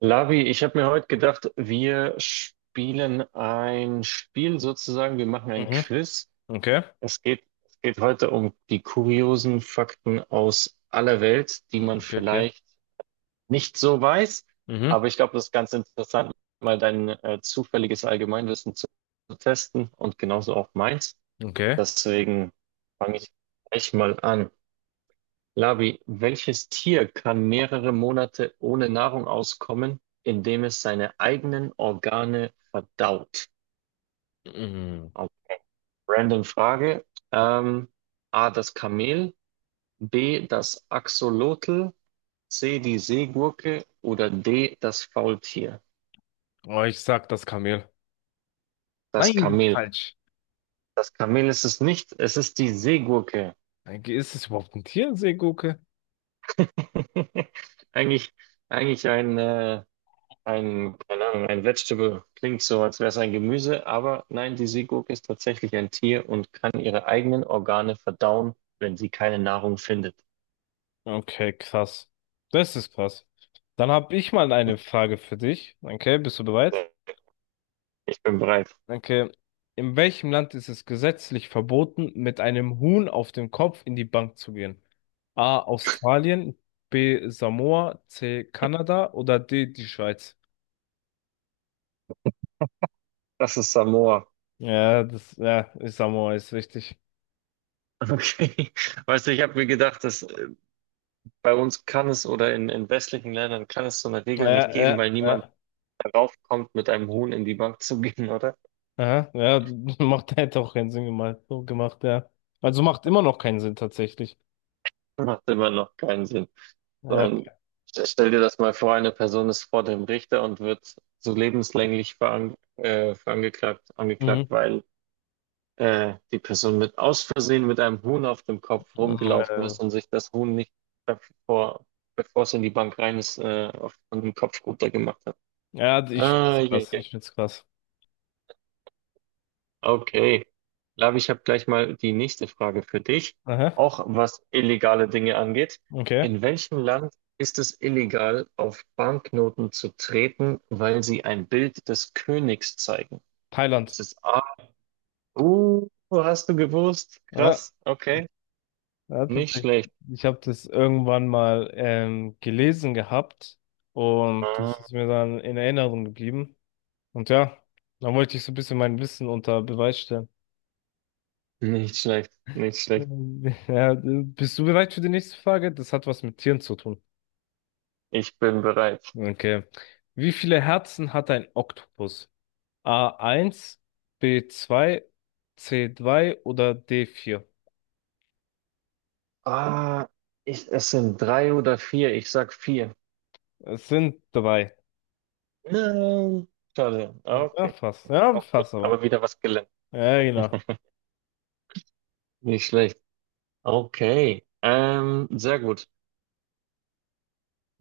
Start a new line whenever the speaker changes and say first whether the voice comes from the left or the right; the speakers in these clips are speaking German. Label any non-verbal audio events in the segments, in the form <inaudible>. right: Lavi, ich habe mir heute gedacht, wir spielen ein Spiel sozusagen, wir machen ein
left: Mhm.
right: Quiz.
left: Okay.
right: Es geht heute um die kuriosen Fakten aus aller Welt, die man
left: Okay, okay.
right: vielleicht nicht so weiß,
left: Mhm.
right: aber ich glaube, das ist ganz interessant, mal dein zufälliges Allgemeinwissen zu testen und genauso auch meins.
left: Okay.
right: Deswegen fange ich gleich mal an. Labi, welches Tier kann mehrere Monate ohne Nahrung auskommen, indem es seine eigenen Organe verdaut?
left: Mhm.
right: Also, random Frage. Ähm, A, das Kamel, B, das Axolotl, C, die Seegurke oder D, das Faultier?
left: Oh, ich sag das Kamel.
right: Das
left: Nein, das ist
right: Kamel.
left: falsch.
right: Das Kamel ist es nicht, es ist die Seegurke.
left: Ist es überhaupt ein Tier, eine Seegurke?
right: <laughs> Eigentlich, eigentlich ein keine Ahnung, ein Vegetable klingt so, als wäre es ein Gemüse, aber nein, die Seegurke ist tatsächlich ein Tier und kann ihre eigenen Organe verdauen, wenn sie keine Nahrung findet.
left: Okay, krass. Das ist krass. Dann habe ich mal eine Frage für dich. Okay, bist du bereit?
right: So, ich bin bereit.
left: Okay. In welchem Land ist es gesetzlich verboten, mit einem Huhn auf dem Kopf in die Bank zu gehen? A. Australien, B. Samoa, C. Kanada oder D. die Schweiz?
right: Das ist Samoa.
left: Ja, das, ja, Samoa ist richtig.
right: Okay. <laughs> Weißt du, ich habe mir gedacht, dass bei uns kann es oder in westlichen Ländern kann es so eine Regel
left: Ja,
right: nicht geben,
left: ja,
right: weil niemand
left: ja,
right: darauf kommt, mit einem Huhn in die Bank zu gehen, oder?
left: ja, ja, <laughs> macht hätte auch keinen Sinn gemacht, so gemacht, ja. Also macht immer noch keinen Sinn tatsächlich.
right: <laughs> Macht immer noch keinen Sinn. So
left: Ja, okay.
right: ein, stell dir das mal vor, eine Person ist vor dem Richter und wird so lebenslänglich angeklagt,
left: Mhm.
right: weil die Person mit aus Versehen mit einem Huhn auf dem Kopf rumgelaufen
left: Äh,
right: ist und sich das Huhn nicht bevor, bevor es in die Bank rein ist, von dem Kopf runter gemacht hat.
left: ja, ich
right: Ah,
left: find's
right: je.
left: krass, ich find's krass.
right: Okay. Lavi, ich habe gleich mal die nächste Frage für dich,
left: Aha,
right: auch was illegale Dinge angeht.
left: okay.
right: In welchem Land ist es illegal, auf Banknoten zu treten, weil sie ein Bild des Königs zeigen?
left: Thailand.
right: Ist es A? Hast du gewusst?
left: Ja,
right: Krass, okay.
left: ja,
right: Nicht
left: tatsächlich.
right: schlecht.
left: Ich habe das irgendwann mal gelesen gehabt und das
right: Ah,
left: ist mir dann in Erinnerung geblieben. Und ja, dann wollte ich so ein bisschen mein Wissen unter Beweis stellen. <laughs>
right: nicht schlecht, nicht schlecht.
left: Ja, bist du bereit für die nächste Frage? Das hat was mit Tieren zu tun.
right: Ich bin bereit.
left: Okay. Wie viele Herzen hat ein Oktopus? A eins, B zwei, C zwei oder D vier?
right: Ah, es sind drei oder vier. Ich sag vier.
left: Es sind drei.
right: Nein. Schade. Ah,
left: Ja,
right: okay,
left: fast. Ja,
right: auch gut.
left: fast aber.
right: Aber wieder was gelernt.
left: Ja, genau.
right: Nicht schlecht. Okay. Sehr gut.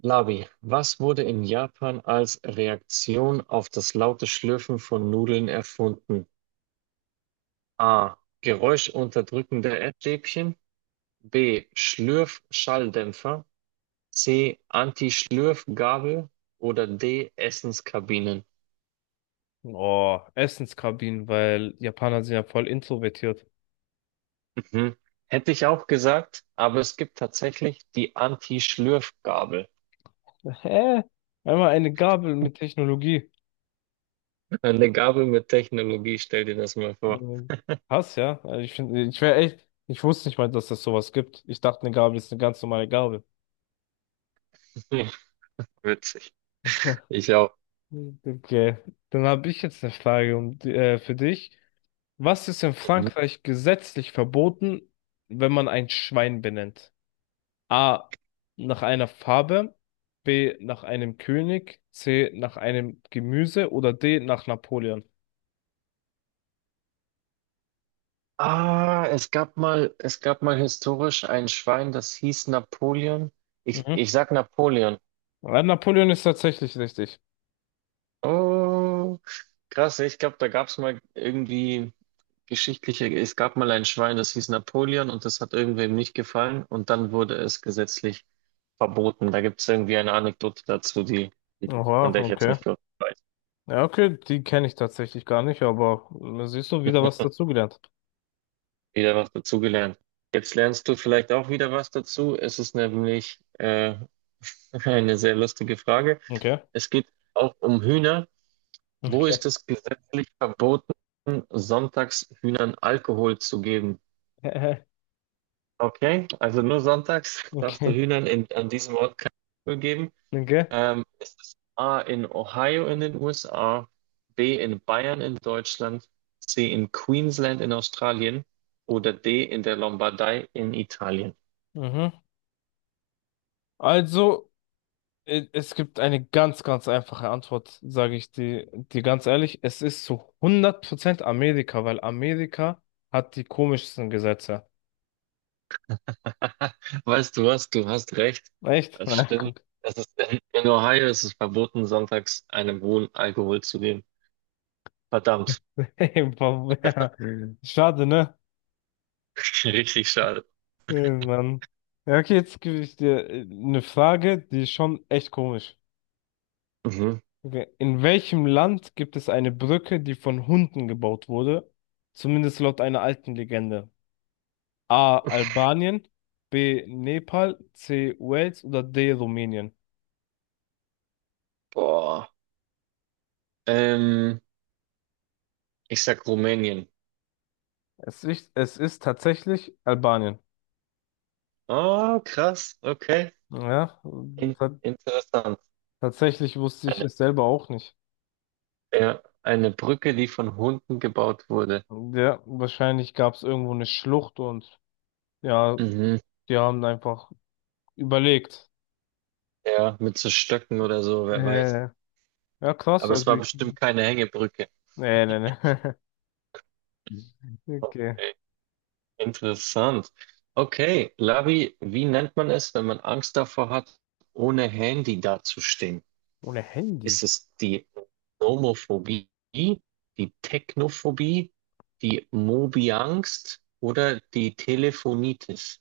right: Labi, was wurde in Japan als Reaktion auf das laute Schlürfen von Nudeln erfunden? A. Geräuschunterdrückende Essstäbchen. B. Schlürfschalldämpfer. C. Anti-Schlürfgabel. Oder D. Essenskabinen.
left: Oh, Essenskabinen, weil Japaner sind ja voll introvertiert.
right: Mhm. Hätte ich auch gesagt, aber es gibt tatsächlich die Anti-Schlürfgabel.
left: Hä? Einmal eine Gabel mit Technologie.
right: Eine Gabel mit Technologie, stell dir das mal vor.
left: Und krass, ja. Also ich wäre echt, ich wusste nicht mal, dass das sowas gibt. Ich dachte, eine Gabel ist eine ganz normale Gabel.
right: <laughs> Witzig.
left: <laughs>
right: Ich auch.
left: Okay, dann habe ich jetzt eine Frage für dich. Was ist in Frankreich gesetzlich verboten, wenn man ein Schwein benennt? A. Nach einer Farbe, B. Nach einem König, C. Nach einem Gemüse oder D. Nach Napoleon?
right: Ah, es gab mal historisch ein Schwein, das hieß Napoleon. Ich,
left: Mhm.
right: ich sag Napoleon.
left: Ja, Napoleon ist tatsächlich richtig.
right: Oh, krass. Ich glaube, da gab es mal irgendwie geschichtliche, es gab mal ein Schwein, das hieß Napoleon und das hat irgendwem nicht gefallen und dann wurde es gesetzlich verboten. Da gibt es irgendwie eine Anekdote dazu, die- von
left: Oha,
right: der ich jetzt
left: okay.
right: nicht wirklich weiß.
left: Ja, okay, die kenne ich tatsächlich gar nicht, aber da siehst du wieder was dazugelernt.
right: Wieder was dazu gelernt. Jetzt lernst du vielleicht auch wieder was dazu. Es ist nämlich <laughs> eine sehr lustige Frage.
left: Okay.
right: Es geht auch um Hühner. Wo ist
left: Okay.
right: es gesetzlich verboten, sonntags Hühnern Alkohol zu geben?
left: <laughs>
right: Okay, also nur sonntags darfst du
left: Okay.
right: Hühnern an diesem Ort kein Alkohol geben.
left: Okay.
right: Es ist A in Ohio in den USA, B in Bayern in Deutschland, C in Queensland in Australien oder D in der Lombardei in Italien?
left: Mhm. Also. Es gibt eine ganz, ganz einfache Antwort, sage ich dir ganz ehrlich. Es ist zu 100% Amerika, weil Amerika hat die komischsten Gesetze.
right: <laughs> Weißt du was, du hast recht.
left: Echt?
right: Das
left: Na,
right: stimmt.
left: guck. <laughs>
right: Das ist in Ohio ist es verboten, sonntags einem hohen Alkohol zu geben. Verdammt,
left: Hey, Bob, ja. Schade, ne?
right: <laughs> richtig schade.
left: Hey, Mann. Ja, okay, jetzt gebe ich dir eine Frage, die ist schon echt komisch.
right: Mhm.
left: Okay. In welchem Land gibt es eine Brücke, die von Hunden gebaut wurde? Zumindest laut einer alten Legende. A. Albanien, B. Nepal, C. Wales oder D. Rumänien?
right: Boah. Ähm, Ich sag Rumänien.
left: Es ist tatsächlich Albanien.
right: Oh, krass. Okay.
left: Ja,
right: In
left: ta-
right: interessant.
left: tatsächlich wusste ich
right: Eine,
left: es selber auch nicht.
right: ja, eine Brücke, die von Hunden gebaut wurde.
left: Ja, wahrscheinlich gab es irgendwo eine Schlucht und ja,
right: Mhm.
left: die haben einfach überlegt.
right: Ja, mit so Stöcken oder so, wer weiß.
left: Äh, ja, krass,
right: Aber es
left: also
right: war
left: ich.
right: bestimmt keine Hängebrücke.
left: Nee, nee, nee. <laughs> Okay.
right: Okay. Interessant. Okay, Lavi, wie nennt man es, wenn man Angst davor hat, ohne Handy dazustehen?
left: Ohne Handy.
right: Ist es die Nomophobie, die Technophobie, die Mobiangst oder die Telefonitis?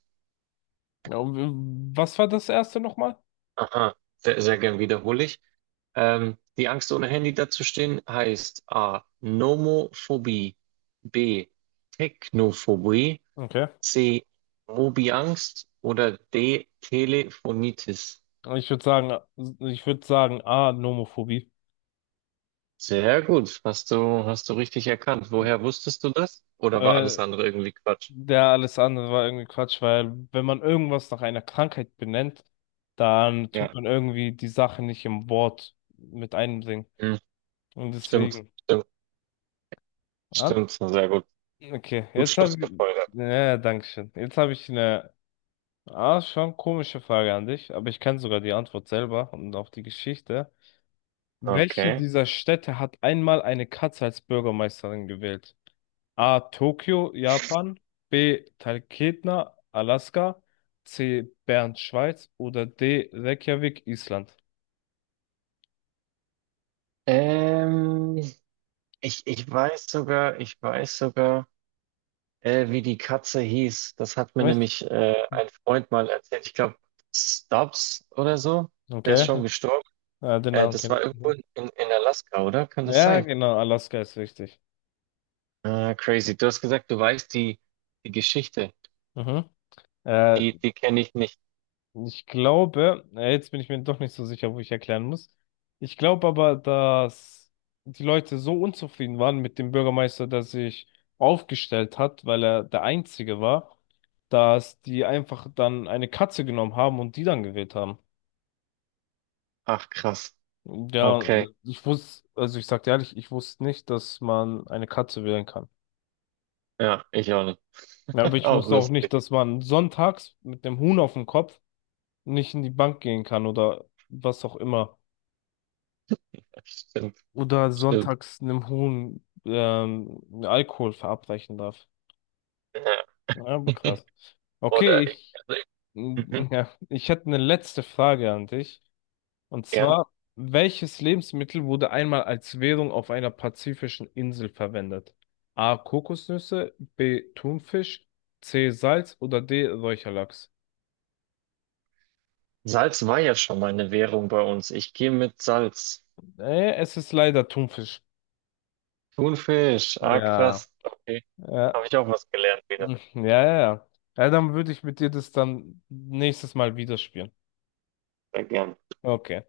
left: Ja, und was war das erste nochmal?
right: Aha, sehr, sehr gern wiederhole ich. Die Angst, ohne Handy dazustehen, heißt A. Nomophobie, B. Technophobie,
left: Okay.
right: C. Mobiangst oder D. Telefonitis.
left: Ich würde sagen, ich würde sagen, A, Nomophobie.
right: Sehr gut, hast du richtig erkannt. Woher wusstest du das? Oder war alles
left: Äh,
right: andere irgendwie Quatsch?
left: ja, alles andere war irgendwie Quatsch, weil wenn man irgendwas nach einer Krankheit benennt, dann tut
right: Ja.
left: man irgendwie die Sache nicht im Wort mit einbringen.
right: Hm.
left: Und
right: Stimmt,
left: deswegen.
right: stimmt,
left: Ah,
right: stimmt. Sehr gut.
left: okay,
right: Gut
left: jetzt habe ich.
right: schlussgefolgert.
left: Ja, ja, danke schön. Jetzt habe ich eine schon komische Frage an dich, aber ich kenne sogar die Antwort selber und auch die Geschichte. Welche
right: Okay.
left: dieser Städte hat einmal eine Katze als Bürgermeisterin gewählt? A. Tokio, Japan. B. Talkeetna, Alaska. C. Bern, Schweiz. Oder D. Reykjavik, Island.
right: Ähm, ich weiß sogar, wie die Katze hieß. Das hat mir
left: Nicht?
right: nämlich ein Freund mal erzählt. Ich glaube, Stubbs oder so. Der ist schon
left: Okay.
right: gestorben.
left: Ja, den Namen
right: Das
left: kenne
right: war
left: ich
right: irgendwo
left: nicht.
right: in Alaska, oder? Kann das
left: Ja,
right: sein?
left: genau, Alaska ist richtig.
right: Ah, crazy. Du hast gesagt, du weißt die Geschichte.
left: Mhm. Äh,
right: Die kenne ich nicht.
left: Ich glaube, jetzt bin ich mir doch nicht so sicher, wo ich erklären muss. Ich glaube aber, dass die Leute so unzufrieden waren mit dem Bürgermeister, der sich aufgestellt hat, weil er der Einzige war, dass die einfach dann eine Katze genommen haben und die dann gewählt haben.
right: Ach, krass.
left: Ja,
right: Okay.
left: ich wusste, also ich sag dir ehrlich, ich wusste nicht, dass man eine Katze wählen kann.
right: Ja, ich auch nicht.
left: Ja, aber
right: <laughs>
left: ich
right: Auch
left: wusste auch nicht,
right: lustig.
left: dass man sonntags mit dem Huhn auf dem Kopf nicht in die Bank gehen kann oder was auch immer.
right: Stimmt,
left: Oder
right: stimmt.
left: sonntags einem Huhn Alkohol verabreichen darf.
right: Ja.
left: Ja, aber krass.
right: Oder
left: Okay, ich,
right: also,
left: <laughs>
right: mhm,
left: ja, ich hätte eine letzte Frage an dich. Und
right: gern.
left: zwar, welches Lebensmittel wurde einmal als Währung auf einer pazifischen Insel verwendet? A. Kokosnüsse, B. Thunfisch, C. Salz oder D. Räucherlachs?
right: Salz war ja schon mal eine Währung bei uns. Ich gehe mit Salz.
left: Es ist leider Thunfisch.
right: Thunfisch. Ah,
left: Ja,
right: krass. Okay. Habe
left: ja,
right: ich auch was gelernt wieder.
left: ja, ja. Ja, ja, dann würde ich mit dir das dann nächstes Mal wieder spielen.
right: Sehr gern.
left: Okay.